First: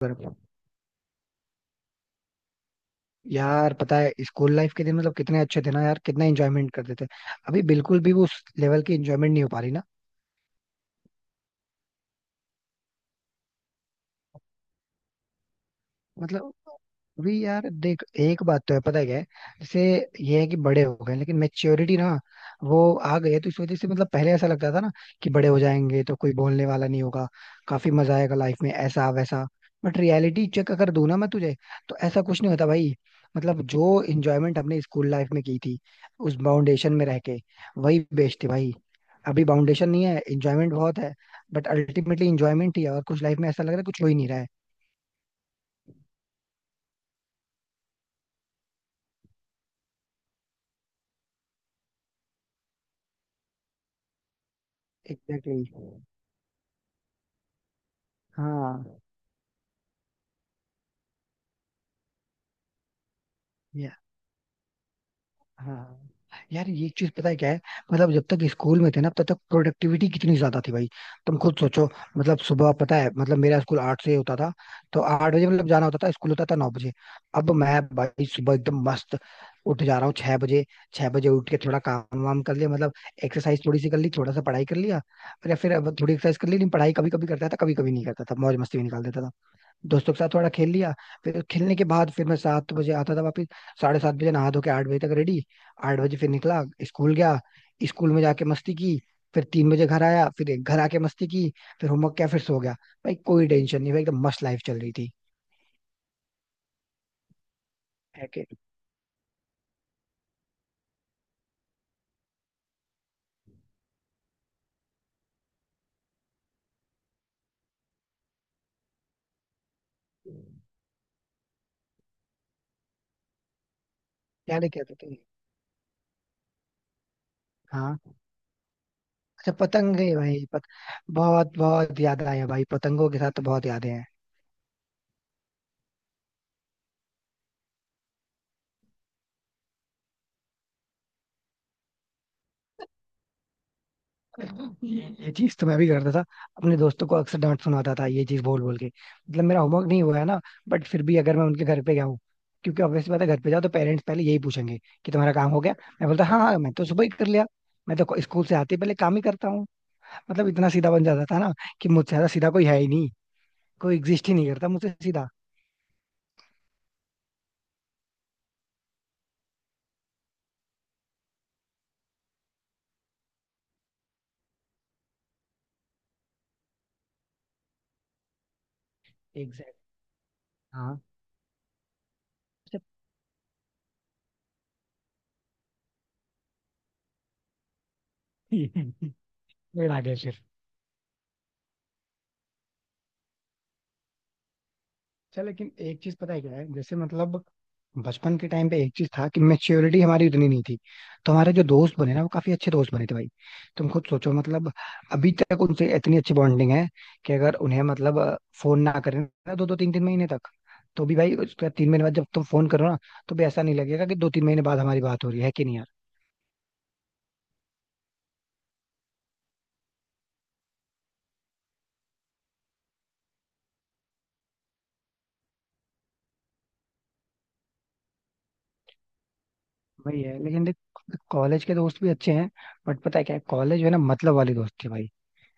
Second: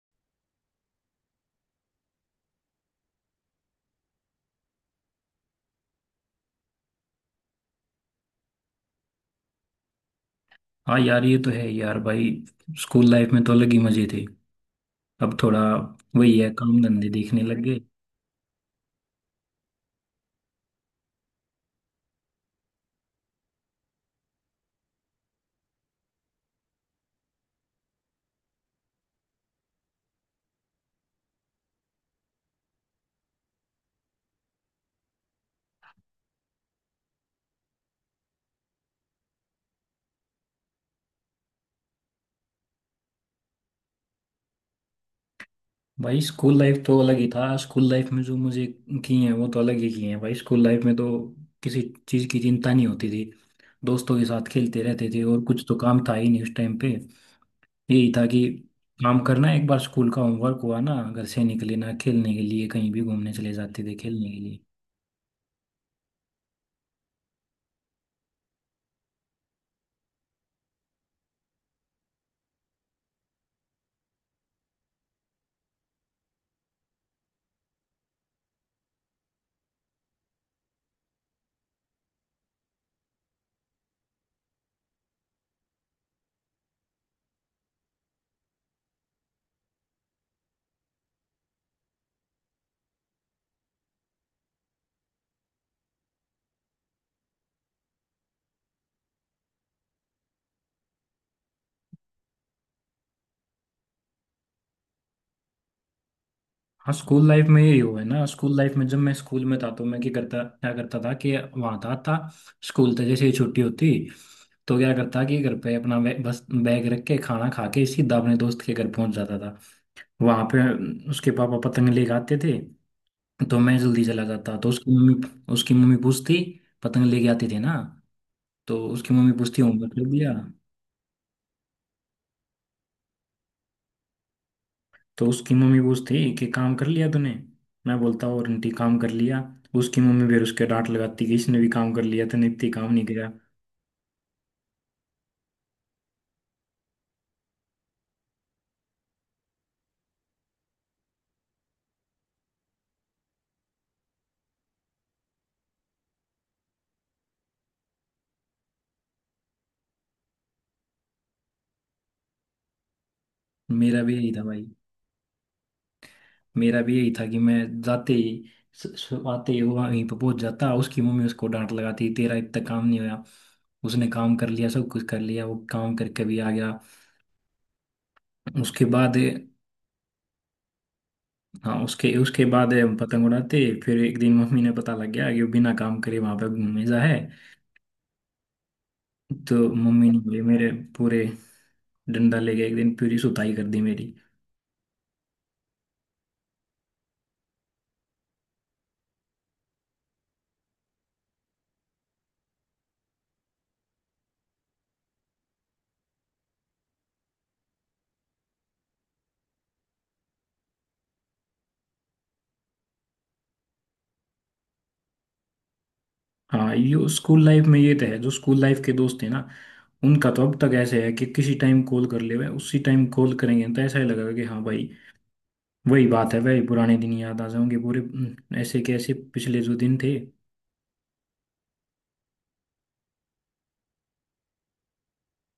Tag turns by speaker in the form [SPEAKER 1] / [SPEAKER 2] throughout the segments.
[SPEAKER 1] पर यार पता है स्कूल लाइफ के दिन मतलब कितने अच्छे थे ना यार। कितना एंजॉयमेंट करते थे। अभी बिल्कुल भी वो उस लेवल की एंजॉयमेंट नहीं हो पा रही ना।
[SPEAKER 2] हाँ यार, ये तो है यार भाई। स्कूल लाइफ में तो अलग ही मजे थे। अब थोड़ा वही है,
[SPEAKER 1] मतलब
[SPEAKER 2] काम धंधे देखने
[SPEAKER 1] अभी
[SPEAKER 2] लग
[SPEAKER 1] यार
[SPEAKER 2] गए।
[SPEAKER 1] देख एक बात तो है पता है क्या है। जैसे ये है कि बड़े हो गए लेकिन मेच्योरिटी ना वो आ गई है। तो इस वजह से मतलब पहले ऐसा लगता था ना कि बड़े हो जाएंगे तो कोई बोलने वाला नहीं होगा, काफी मजा आएगा लाइफ में ऐसा वैसा। बट रियलिटी चेक अगर दूं ना मैं तुझे तो ऐसा कुछ नहीं होता भाई। मतलब जो इंजॉयमेंट हमने स्कूल लाइफ में की थी उस फाउंडेशन में रह के वही बेस्ट थी भाई। अभी फाउंडेशन नहीं है, इंजॉयमेंट बहुत है। बट अल्टीमेटली इंजॉयमेंट ही है और कुछ लाइफ में ऐसा लग रहा है कुछ हो ही नहीं रहा है।
[SPEAKER 2] भाई स्कूल लाइफ तो अलग ही था। स्कूल लाइफ में जो मुझे किए हैं वो तो अलग ही किए हैं। भाई स्कूल लाइफ में तो किसी चीज़ की चिंता नहीं होती थी। दोस्तों के साथ खेलते रहते थे और कुछ
[SPEAKER 1] एग्जैक्टली।
[SPEAKER 2] तो काम था ही नहीं उस टाइम पे। यही था कि
[SPEAKER 1] हाँ।
[SPEAKER 2] काम करना, एक बार स्कूल का होमवर्क हुआ ना, घर से निकले ना, खेलने के लिए कहीं भी घूमने चले जाते थे
[SPEAKER 1] या,
[SPEAKER 2] खेलने के लिए।
[SPEAKER 1] हाँ यार, ये चीज पता है क्या है। मतलब जब तक स्कूल में थे ना तब तक प्रोडक्टिविटी कितनी ज्यादा थी भाई, तुम खुद सोचो। मतलब सुबह पता है मतलब मेरा स्कूल 8 से होता था। तो 8 बजे मतलब जाना होता था, स्कूल होता था 9 बजे। अब मैं भाई सुबह एकदम मस्त उठ जा रहा हूँ 6 बजे। 6 बजे उठ के थोड़ा काम वाम कर लिया मतलब। एक्सरसाइज थोड़ी सी कर ली, थोड़ा सा पढ़ाई कर लिया और या फिर अब थोड़ी एक्सरसाइज कर ली लेकिन पढ़ाई कभी कभी करता था कभी कभी नहीं करता था, मौज मस्ती में निकाल देता था। दोस्तों के साथ थोड़ा खेल लिया। फिर खेलने के बाद फिर मैं 7 बजे आता था वापस। 7:30 बजे नहा धो के 8 बजे तक रेडी। 8 बजे फिर निकला स्कूल गया। स्कूल में जाके मस्ती की। फिर 3 बजे घर आया, फिर एक घर आके मस्ती की। फिर होमवर्क किया फिर सो गया। भाई कोई टेंशन नहीं भाई, एकदम मस्त लाइफ चल रही थी।
[SPEAKER 2] हाँ, स्कूल लाइफ में यही हुआ है ना।
[SPEAKER 1] है कि
[SPEAKER 2] स्कूल लाइफ में जब मैं स्कूल में था तो मैं क्या करता, क्या करता था कि वहाँ था स्कूल था। जैसे ही छुट्टी होती तो क्या करता कि घर पे अपना बस बैग रख के खाना खा के सीधा अपने दोस्त के घर पहुंच जाता था। वहाँ पे उसके पापा पतंग लेके आते थे। तो मैं जल्दी चला जाता
[SPEAKER 1] याद
[SPEAKER 2] तो
[SPEAKER 1] है क्या
[SPEAKER 2] उसकी
[SPEAKER 1] लेके आते थे।
[SPEAKER 2] मम्मी उसकी मम्मी पूछती। पतंग लेके आती थी ना।
[SPEAKER 1] हाँ।
[SPEAKER 2] तो उसकी मम्मी
[SPEAKER 1] अच्छा
[SPEAKER 2] पूछती, होमवर्क
[SPEAKER 1] पतंग
[SPEAKER 2] कर
[SPEAKER 1] है
[SPEAKER 2] दिया।
[SPEAKER 1] भाई बहुत बहुत याद आया भाई, पतंगों के साथ तो बहुत यादें हैं।
[SPEAKER 2] तो उसकी मम्मी पूछती कि काम कर लिया तूने। मैं बोलता, और आंटी काम कर लिया। उसकी मम्मी फिर उसके डांट लगाती कि इसने भी काम कर लिया तूने इतनी काम नहीं किया।
[SPEAKER 1] ये चीज तो मैं भी करता था। अपने दोस्तों को अक्सर डांट सुनाता था ये चीज बोल बोल के, मतलब मेरा होमवर्क नहीं हुआ है ना। बट फिर भी अगर मैं उनके घर पे गया हूँ, क्योंकि ऑब्वियसली बात है घर पे जाओ तो पेरेंट्स पहले यही पूछेंगे कि तुम्हारा काम हो गया। मैं बोलता हाँ हाँ मैं तो सुबह ही कर लिया। मैं तो स्कूल से आते ही पहले काम ही करता हूँ। मतलब इतना सीधा बन जाता था ना कि मुझसे ज्यादा सीधा कोई है ही नहीं। कोई
[SPEAKER 2] मेरा भी
[SPEAKER 1] एग्जिस्ट
[SPEAKER 2] यही
[SPEAKER 1] ही
[SPEAKER 2] था
[SPEAKER 1] नहीं
[SPEAKER 2] भाई।
[SPEAKER 1] करता मुझसे सीधा।
[SPEAKER 2] मेरा भी यही था कि मैं जाते ही आते ही वहीं पर पहुंच जाता। उसकी मम्मी उसको डांट लगाती, तेरा इतना काम नहीं हुआ। उसने काम कर लिया, सब कुछ कर लिया, वो काम करके भी आ गया। उसके बाद,
[SPEAKER 1] एग्जैक्ट। हाँ।
[SPEAKER 2] हाँ, उसके उसके बाद हम पतंग उड़ाते। फिर एक दिन मम्मी ने पता लग गया कि वो बिना काम करे वहां पे घूमे जा है।
[SPEAKER 1] फिर
[SPEAKER 2] तो मम्मी
[SPEAKER 1] आगे
[SPEAKER 2] ने बोली
[SPEAKER 1] फिर।
[SPEAKER 2] मेरे, पूरे डंडा ले गया एक दिन, पूरी सुताई कर दी मेरी।
[SPEAKER 1] अच्छा लेकिन एक चीज पता है क्या है, जैसे मतलब बचपन के टाइम पे एक चीज था कि मेच्योरिटी हमारी उतनी नहीं थी। तो हमारे जो दोस्त बने ना वो काफी अच्छे दोस्त बने थे भाई। तुम खुद सोचो, मतलब अभी तक उनसे इतनी अच्छी बॉन्डिंग है कि अगर उन्हें मतलब फोन ना करें ना दो दो तीन तीन महीने तक, तो भी भाई उसके बाद 3 महीने बाद जब तुम फोन करो ना तो भी ऐसा नहीं लगेगा कि 2-3 महीने बाद हमारी बात हो रही है कि नहीं यार।
[SPEAKER 2] हाँ, ये स्कूल लाइफ में ये तो है। जो स्कूल लाइफ के दोस्त हैं ना, उनका तो अब तक ऐसे है कि किसी टाइम कॉल कर ले उसी टाइम कॉल करेंगे तो ऐसा ही लगेगा कि हाँ भाई, वही बात है, वही पुराने दिन याद आ जाएंगे पूरे। ऐसे कैसे पिछले जो दिन थे।
[SPEAKER 1] वही है लेकिन देख, कॉलेज के दोस्त भी अच्छे हैं। बट पता है क्या है, कॉलेज जो है ना मतलब वाले दोस्त थे भाई।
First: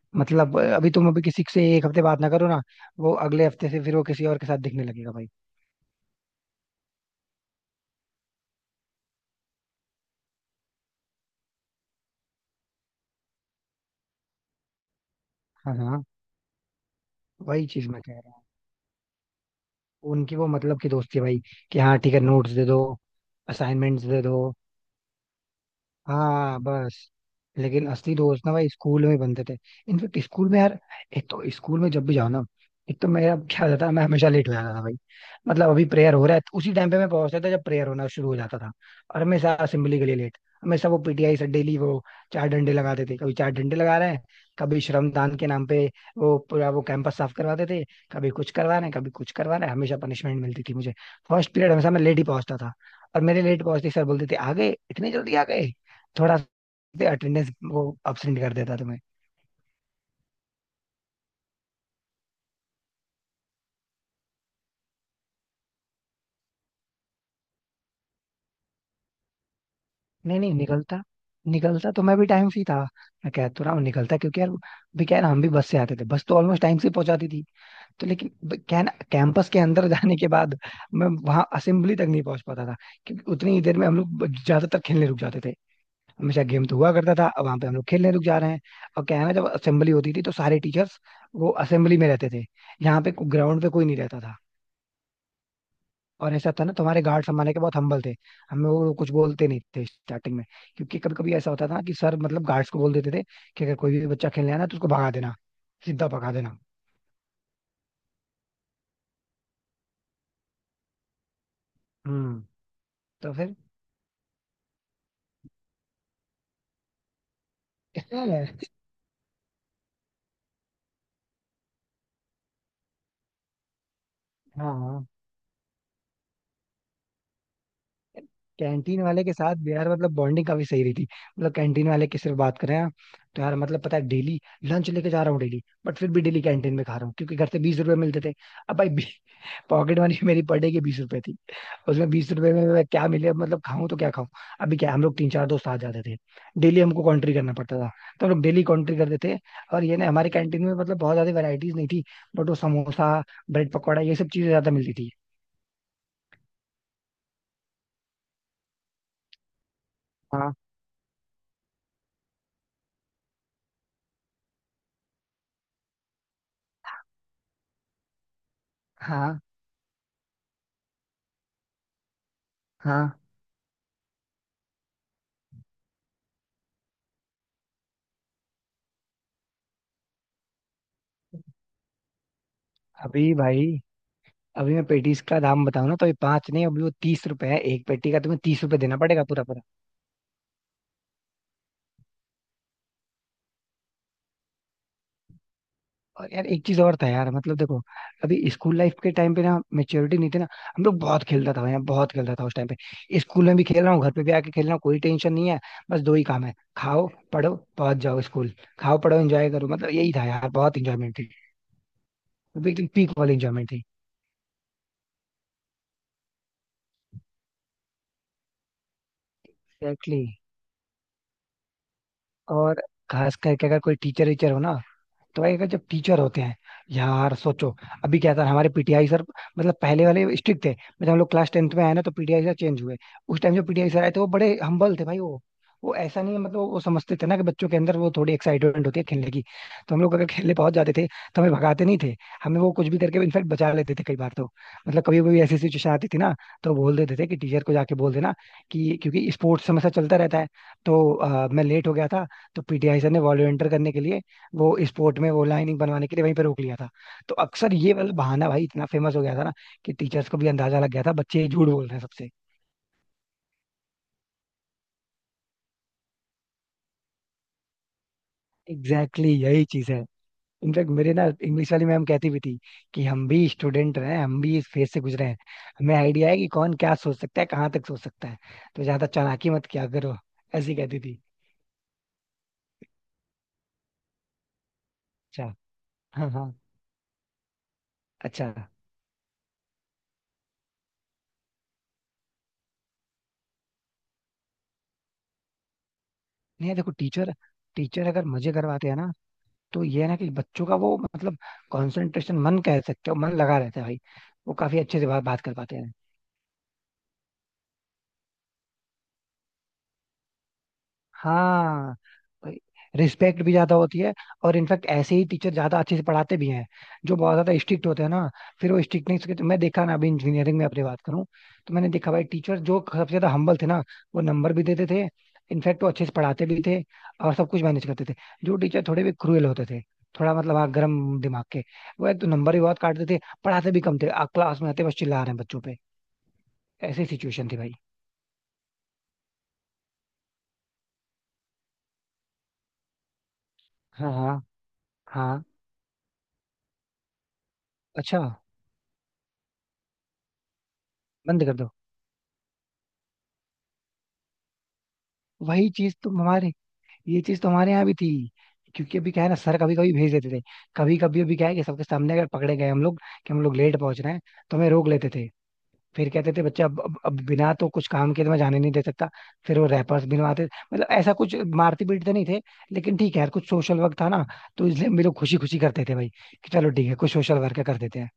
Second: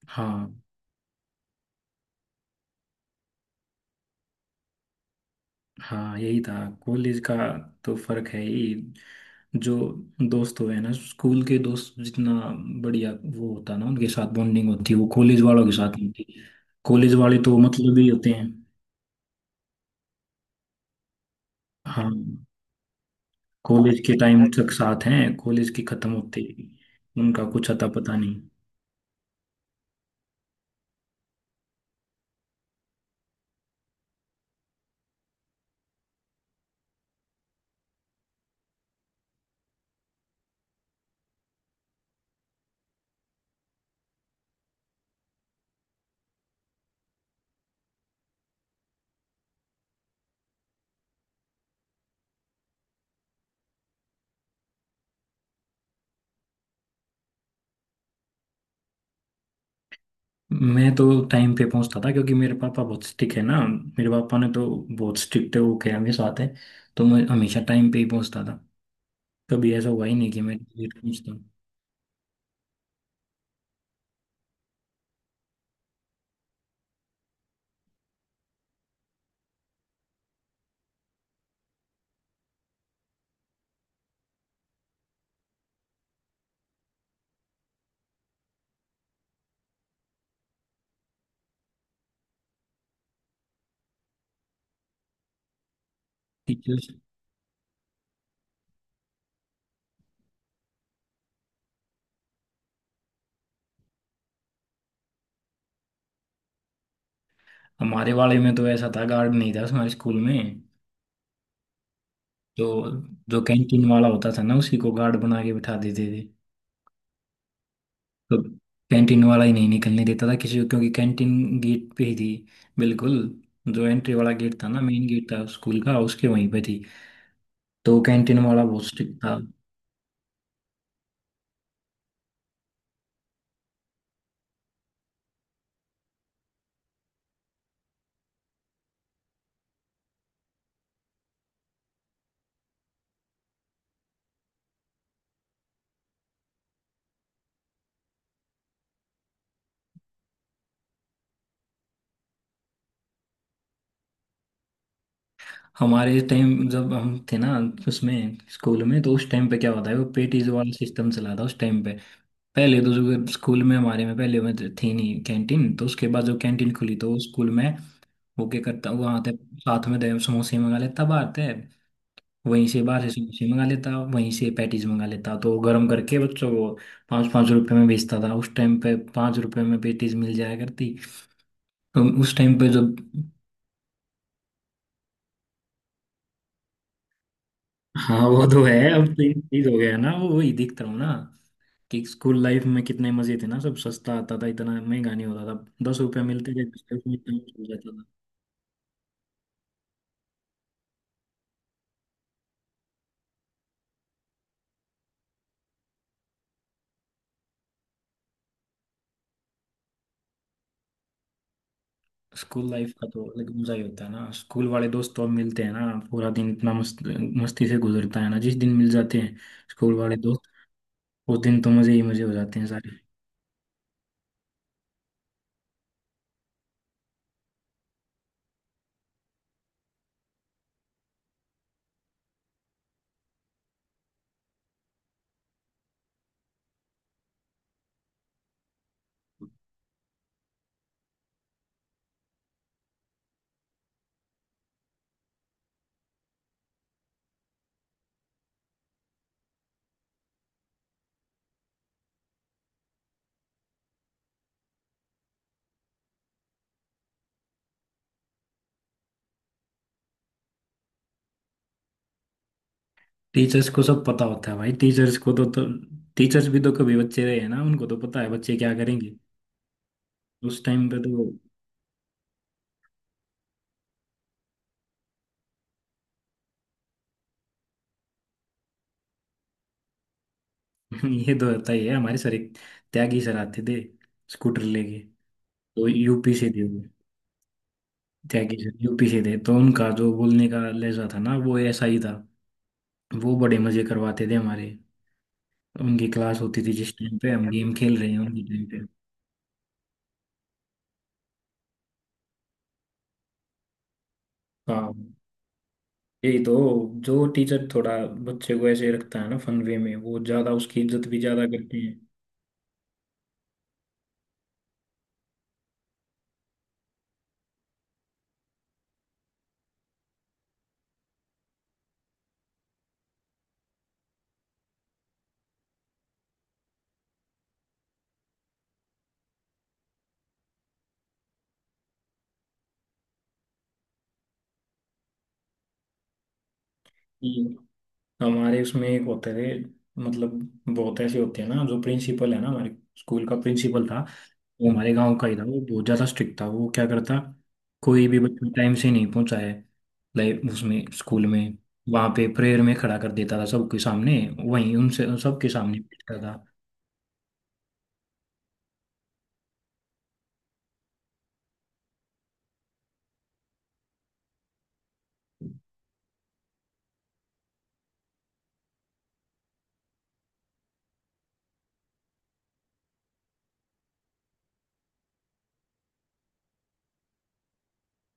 [SPEAKER 2] हाँ,
[SPEAKER 1] मतलब अभी तुम अभी किसी से एक हफ्ते बात ना करो ना, वो अगले हफ्ते से फिर वो किसी और के साथ दिखने लगेगा भाई।
[SPEAKER 2] हाँ, यही था कॉलेज का। तो फर्क है ही। जो दोस्त हुए हैं ना स्कूल के दोस्त, जितना बढ़िया वो होता है ना, उनके साथ बॉन्डिंग होती है वो कॉलेज वालों के
[SPEAKER 1] हाँ
[SPEAKER 2] साथ
[SPEAKER 1] हाँ।
[SPEAKER 2] नहीं होती। कॉलेज वाले तो
[SPEAKER 1] वही चीज
[SPEAKER 2] मतलब
[SPEAKER 1] मैं
[SPEAKER 2] ही
[SPEAKER 1] कह
[SPEAKER 2] होते
[SPEAKER 1] रहा हूँ।
[SPEAKER 2] हैं।
[SPEAKER 1] उनकी वो मतलब की दोस्ती है भाई, कि हाँ
[SPEAKER 2] हाँ,
[SPEAKER 1] ठीक है नोट्स दे दो,
[SPEAKER 2] कॉलेज
[SPEAKER 1] असाइनमेंट्स
[SPEAKER 2] के
[SPEAKER 1] दे
[SPEAKER 2] टाइम अरे
[SPEAKER 1] दो।
[SPEAKER 2] तक साथ हैं, कॉलेज की खत्म होते
[SPEAKER 1] हाँ
[SPEAKER 2] ही
[SPEAKER 1] बस।
[SPEAKER 2] उनका कुछ
[SPEAKER 1] लेकिन
[SPEAKER 2] अता
[SPEAKER 1] असली
[SPEAKER 2] पता नहीं।
[SPEAKER 1] दोस्त ना भाई स्कूल में ही बनते थे। इनफेक्ट स्कूल में यार, एक तो स्कूल में जब भी जाओ ना, एक तो मेरा क्या होता था मैं हमेशा लेट हो जाता था भाई। मतलब अभी प्रेयर हो रहा है उसी टाइम पे मैं पहुंचता था जब प्रेयर होना शुरू हो जाता था। और हमेशा असेंबली के लिए लेट। हमेशा वो पीटीआई से डेली वो चार डंडे लगाते थे, कभी चार डंडे लगा रहे हैं, कभी श्रमदान के नाम पे वो पूरा वो कैंपस साफ करवाते थे। कभी कुछ करवा रहे हैं कभी कुछ करवा रहे हैं, हमेशा पनिशमेंट मिलती थी मुझे। फर्स्ट पीरियड हमेशा मैं लेट ही पहुंचता था। और मेरे लेट पहुंचते ही सर बोलते थे आ गए, इतने जल्दी आ गए। थोड़ा अटेंडेंस वो अब्सेंट कर देता तुम्हें।
[SPEAKER 2] मैं तो टाइम पे पहुंचता था क्योंकि मेरे पापा बहुत स्ट्रिक्ट है ना। मेरे पापा ने तो बहुत स्ट्रिक्ट है, वो क्या हमेशा साथ है। तो मैं हमेशा टाइम पे ही पहुंचता था। कभी ऐसा हुआ ही नहीं
[SPEAKER 1] नहीं
[SPEAKER 2] कि
[SPEAKER 1] नहीं,
[SPEAKER 2] मैं लेट
[SPEAKER 1] निकलता
[SPEAKER 2] पहुंचता।
[SPEAKER 1] निकलता तो मैं भी टाइम से ही था। मैं कह तो रहा हूँ निकलता क्योंकि यार भी क्या है ना, हम भी बस से आते थे, बस तो ऑलमोस्ट टाइम से ही पहुंचाती थी। तो लेकिन क्या है ना कैंपस के अंदर जाने के बाद मैं वहां असेंबली तक नहीं पहुंच पाता था। क्योंकि उतनी ही देर में हम लोग ज्यादातर खेलने रुक जाते थे। हमेशा गेम तो हुआ करता था, अब वहां पे हम लोग खेलने रुक जा रहे हैं। और क्या है ना, जब असेंबली होती थी तो सारे टीचर्स वो असेंबली में रहते थे। यहाँ पे ग्राउंड पे कोई नहीं रहता था। और ऐसा था ना
[SPEAKER 2] टीचर्स।
[SPEAKER 1] तुम्हारे गार्ड्स हमारे के बहुत हम्बल थे। हमें वो कुछ बोलते नहीं थे स्टार्टिंग में। क्योंकि कभी कभी ऐसा होता था कि सर मतलब गार्ड्स को बोल देते थे कि अगर कोई भी बच्चा खेलने आया ना तो उसको भगा देना, सीधा भगा देना।
[SPEAKER 2] हमारे वाले में तो ऐसा था, गार्ड नहीं था हमारे स्कूल में।
[SPEAKER 1] हम्म।
[SPEAKER 2] तो
[SPEAKER 1] तो
[SPEAKER 2] जो
[SPEAKER 1] फिर।
[SPEAKER 2] कैंटीन वाला होता था ना, उसी को गार्ड बना के बिठा देते थे। तो कैंटीन वाला ही नहीं निकलने देता था किसी को, क्योंकि कैंटीन गेट पे ही थी। बिल्कुल, जो एंट्री वाला गेट था ना,
[SPEAKER 1] हाँ।
[SPEAKER 2] मेन गेट था स्कूल का, उसके वहीं पे थी। तो कैंटीन वाला बहुत
[SPEAKER 1] कैंटीन
[SPEAKER 2] स्ट्रिक्ट
[SPEAKER 1] वाले के
[SPEAKER 2] था।
[SPEAKER 1] साथ भी यार मतलब बॉन्डिंग काफी सही रही थी। मतलब कैंटीन वाले की सिर्फ बात करें आप, तो यार मतलब पता है डेली लंच लेके जा रहा हूँ डेली, बट फिर भी डेली कैंटीन में खा रहा हूँ क्योंकि घर से 20 रुपए मिलते थे। अब भाई पॉकेट मनी मेरी पर डे की 20 रुपए थी। उसमें 20 रुपए में मैं क्या मिले मतलब खाऊं तो क्या खाऊं। अभी क्या है, हम लोग तीन चार दोस्त आ जाते थे, डेली हमको कॉन्ट्री करना पड़ता था। तो हम लोग डेली कॉन्ट्री करते थे। और ये ना हमारी कैंटीन में मतलब बहुत ज्यादा वेराइटीज नहीं थी। बट वो समोसा, ब्रेड पकौड़ा ये सब चीजें ज्यादा मिलती थी।
[SPEAKER 2] हमारे टाइम जब हम थे ना, उसमें स्कूल में तो उस टाइम पे क्या होता है, वो पेटीज
[SPEAKER 1] हाँ
[SPEAKER 2] वाला सिस्टम चला था उस टाइम पे। पहले तो जो स्कूल में हमारे में पहले में थी नहीं कैंटीन, तो उसके बाद जो कैंटीन खुली तो स्कूल में, वो क्या करता, वो आते
[SPEAKER 1] हाँ
[SPEAKER 2] साथ में समोसे मंगा लेता बाहर थे। वहीं से बाहर से
[SPEAKER 1] हाँ।
[SPEAKER 2] समोसे मंगा लेता, वहीं से पैटीज मंगा लेता तो गर्म करके बच्चों को पाँच पाँच रुपए में बेचता था उस टाइम पे। पाँच रुपए में पैटीज मिल जाया करती तो उस टाइम पे। जब,
[SPEAKER 1] अभी भाई अभी मैं पेटीज का दाम बताऊं ना तो ये पांच नहीं, अभी वो 30 रुपए है एक पेटी का।
[SPEAKER 2] हाँ,
[SPEAKER 1] तुम्हें
[SPEAKER 2] वो तो
[SPEAKER 1] 30 रुपए
[SPEAKER 2] है।
[SPEAKER 1] देना
[SPEAKER 2] अब तो
[SPEAKER 1] पड़ेगा
[SPEAKER 2] ये
[SPEAKER 1] पूरा पूरा।
[SPEAKER 2] चीज हो गया ना। वो वही दिख रहा हूँ ना कि स्कूल लाइफ में कितने मजे थे ना। सब सस्ता आता था, इतना महंगा नहीं होता था। 10 रुपए
[SPEAKER 1] और यार
[SPEAKER 2] मिलते
[SPEAKER 1] एक
[SPEAKER 2] थे,
[SPEAKER 1] चीज और था
[SPEAKER 2] उसमें
[SPEAKER 1] यार
[SPEAKER 2] इतना
[SPEAKER 1] मतलब
[SPEAKER 2] कुछ हो
[SPEAKER 1] देखो,
[SPEAKER 2] जाता था।
[SPEAKER 1] अभी स्कूल लाइफ के टाइम पे ना मेच्योरिटी नहीं थी ना। हम लोग बहुत खेलता था यार बहुत खेलता था उस टाइम पे, स्कूल में भी खेल रहा हूँ घर पे भी आके खेल रहा हूँ, कोई टेंशन नहीं है। बस दो ही काम है, खाओ पढ़ो पहुंच जाओ स्कूल। खाओ पढ़ो एंजॉय करो, मतलब यही था यार, बहुत इंजॉयमेंट थी। मतलब
[SPEAKER 2] स्कूल
[SPEAKER 1] एकदम
[SPEAKER 2] लाइफ का
[SPEAKER 1] पीक
[SPEAKER 2] तो
[SPEAKER 1] वाली
[SPEAKER 2] अलग
[SPEAKER 1] इंजॉयमेंट
[SPEAKER 2] मजा ही
[SPEAKER 1] थी।
[SPEAKER 2] होता है ना। स्कूल वाले दोस्त तो अब मिलते हैं ना। पूरा दिन इतना मस्त मस्ती से गुजरता है ना जिस दिन मिल जाते हैं स्कूल वाले।
[SPEAKER 1] एग्जैक्टली।
[SPEAKER 2] वो दिन तो मुझे ही मुझे हो जाते हैं
[SPEAKER 1] और
[SPEAKER 2] सारे।
[SPEAKER 1] खास करके अगर कोई टीचर वीचर हो ना तो भाई, अगर जब टीचर होते हैं, यार सोचो। अभी क्या था हमारे पीटीआई सर, मतलब पहले वाले स्ट्रिक्ट थे, मतलब हम लोग क्लास 10th में आए ना तो पीटीआई सर चेंज हुए। उस टाइम जो पीटीआई सर आए थे वो बड़े हम्बल थे भाई। वो ऐसा नहीं है, मतलब वो समझते थे ना कि बच्चों के अंदर वो थोड़ी एक्साइटमेंट होती है खेलने की। तो हम लोग अगर खेलने पहुंच जाते थे तो हमें भगाते नहीं थे। हमें वो कुछ भी करके इनफेक्ट बचा लेते थे कई बार तो। मतलब कभी कभी ऐसी सिचुएशन आती थी ना, तो बोल देते थे कि टीचर को जाके बोल देना कि क्योंकि स्पोर्ट्स हमेशा चलता रहता है, तो मैं लेट हो गया था तो पीटीआई सर ने वॉलंटियर करने के लिए वो स्पोर्ट में वो लाइनिंग बनवाने के लिए वहीं पे रोक लिया था। तो अक्सर ये वाला बहाना भाई इतना फेमस हो गया था ना कि टीचर्स को भी अंदाजा लग गया था बच्चे झूठ बोल रहे हैं सबसे।
[SPEAKER 2] टीचर्स को सब पता होता है भाई। टीचर्स को तो टीचर्स भी तो कभी बच्चे रहे हैं ना, उनको तो पता है बच्चे क्या करेंगे।
[SPEAKER 1] एग्जैक्टली, exactly यही चीज है।
[SPEAKER 2] उस टाइम
[SPEAKER 1] इनफैक्ट
[SPEAKER 2] पे
[SPEAKER 1] मेरे ना
[SPEAKER 2] तो।
[SPEAKER 1] इंग्लिश वाली मैम कहती भी थी कि हम भी स्टूडेंट रहे हैं, हम भी इस फेज से गुजरे हैं, हमें आइडिया है कि कौन क्या सोच सकता है कहाँ तक सोच सकता है, तो ज्यादा चालाकी मत किया करो। ऐसी कहती थी।
[SPEAKER 2] ये तो होता ही है। हमारे सर एक, त्यागी सर आते थे स्कूटर लेके।
[SPEAKER 1] अच्छा।
[SPEAKER 2] तो
[SPEAKER 1] हाँ
[SPEAKER 2] यूपी
[SPEAKER 1] हाँ।
[SPEAKER 2] से थे वो।
[SPEAKER 1] अच्छा।
[SPEAKER 2] त्यागी सर यूपी से थे तो उनका जो बोलने का लहजा था ना वो ऐसा ही था। वो बड़े मजे करवाते थे हमारे। उनकी क्लास होती थी
[SPEAKER 1] नहीं देखो
[SPEAKER 2] जिस टाइम पे
[SPEAKER 1] टीचर,
[SPEAKER 2] हम गेम खेल
[SPEAKER 1] टीचर
[SPEAKER 2] रहे हैं
[SPEAKER 1] अगर
[SPEAKER 2] उनके
[SPEAKER 1] मजे
[SPEAKER 2] टाइम
[SPEAKER 1] करवाते हैं ना तो ये है ना कि बच्चों का वो मतलब कंसंट्रेशन, मन कह सकते हो, मन लगा रहता है भाई। वो
[SPEAKER 2] पे।
[SPEAKER 1] काफी
[SPEAKER 2] हाँ।
[SPEAKER 1] अच्छे से बात कर पाते हैं।
[SPEAKER 2] यही तो, जो टीचर थोड़ा बच्चे को ऐसे रखता है ना फन वे में, वो ज्यादा उसकी इज्जत भी ज्यादा करते
[SPEAKER 1] हाँ,
[SPEAKER 2] हैं।
[SPEAKER 1] रिस्पेक्ट भी ज्यादा होती है। और इनफैक्ट ऐसे ही टीचर ज्यादा अच्छे से पढ़ाते भी हैं। जो बहुत ज्यादा स्ट्रिक्ट होते हैं ना, फिर वो स्ट्रिक्टनेस के मैं देखा ना, अभी इंजीनियरिंग में अपनी बात करूँ तो मैंने देखा भाई टीचर जो सबसे ज्यादा हम्बल थे ना, वो नंबर भी देते थे। इनफैक्ट वो अच्छे से पढ़ाते भी थे और सब कुछ मैनेज करते थे। जो टीचर थोड़े भी क्रूएल होते थे, थोड़ा मतलब हाँ गर्म दिमाग के, वो एक तो नंबर भी बहुत काटते थे, पढ़ाते भी कम थे, क्लास में आते बस चिल्ला रहे हैं बच्चों पे। ऐसी
[SPEAKER 2] ये
[SPEAKER 1] सिचुएशन थी भाई।
[SPEAKER 2] हमारे उसमें एक होते थे, मतलब बहुत ऐसे होते हैं ना, जो प्रिंसिपल है ना, हमारे स्कूल का प्रिंसिपल था,
[SPEAKER 1] हाँ हाँ
[SPEAKER 2] वो हमारे गांव का ही था।
[SPEAKER 1] हाँ।
[SPEAKER 2] वो बहुत ज्यादा स्ट्रिक्ट था। वो क्या करता, कोई भी
[SPEAKER 1] अच्छा।
[SPEAKER 2] बच्चा टाइम से नहीं पहुंचा है लाइक उसमें स्कूल
[SPEAKER 1] बंद कर
[SPEAKER 2] में,
[SPEAKER 1] दो।
[SPEAKER 2] वहां पे प्रेयर में खड़ा कर देता था सबके सामने। वहीं उनसे सबके
[SPEAKER 1] वही
[SPEAKER 2] सामने
[SPEAKER 1] चीज
[SPEAKER 2] पीटता
[SPEAKER 1] तुम
[SPEAKER 2] था।
[SPEAKER 1] हमारे, ये चीज तो हमारे यहाँ भी थी। क्योंकि अभी क्या है ना सर कभी कभी भेज देते थे। कभी कभी अभी क्या है कि सबके सामने अगर पकड़े गए हम लोग कि हम लोग लेट पहुंच रहे हैं, तो हमें रोक लेते थे। फिर कहते थे बच्चा अब बिना तो कुछ काम किए तो मैं जाने नहीं दे सकता। फिर वो रैपर्स बनवाते, मतलब ऐसा कुछ मारते पीटते नहीं थे। लेकिन ठीक है यार, कुछ सोशल वर्क था ना तो इसलिए हम भी लोग खुशी खुशी करते थे भाई कि चलो ठीक है कुछ सोशल वर्क कर देते हैं।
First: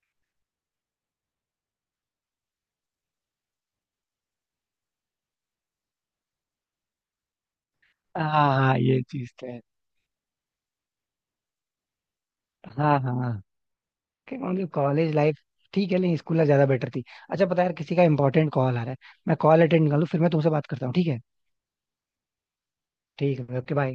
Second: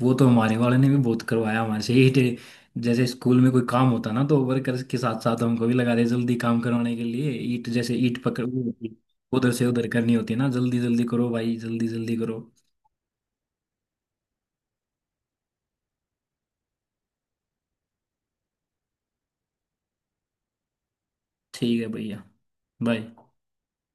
[SPEAKER 2] वो तो हमारे वाले ने भी बहुत करवाया। हमारे से ही जैसे स्कूल में कोई काम होता ना तो वर्कर के साथ साथ हमको भी लगा दे जल्दी काम करवाने के लिए। ईट, जैसे ईट पकड़,
[SPEAKER 1] हाँ
[SPEAKER 2] वो
[SPEAKER 1] हाँ
[SPEAKER 2] होती,
[SPEAKER 1] ये चीज तो
[SPEAKER 2] उधर
[SPEAKER 1] है।
[SPEAKER 2] से उधर करनी होती है ना, जल्दी जल्दी करो भाई, जल्दी जल्दी करो।
[SPEAKER 1] हाँ हाँ। कि मतलब कॉलेज लाइफ ठीक है लेकिन स्कूल लाइफ ज्यादा बेटर थी। अच्छा पता है यार किसी का इंपॉर्टेंट कॉल आ रहा है, मैं कॉल अटेंड कर लूँ फिर मैं तुमसे बात करता हूँ, ठीक है।
[SPEAKER 2] ठीक है भैया, बाय।
[SPEAKER 1] ठीक है ओके बाय।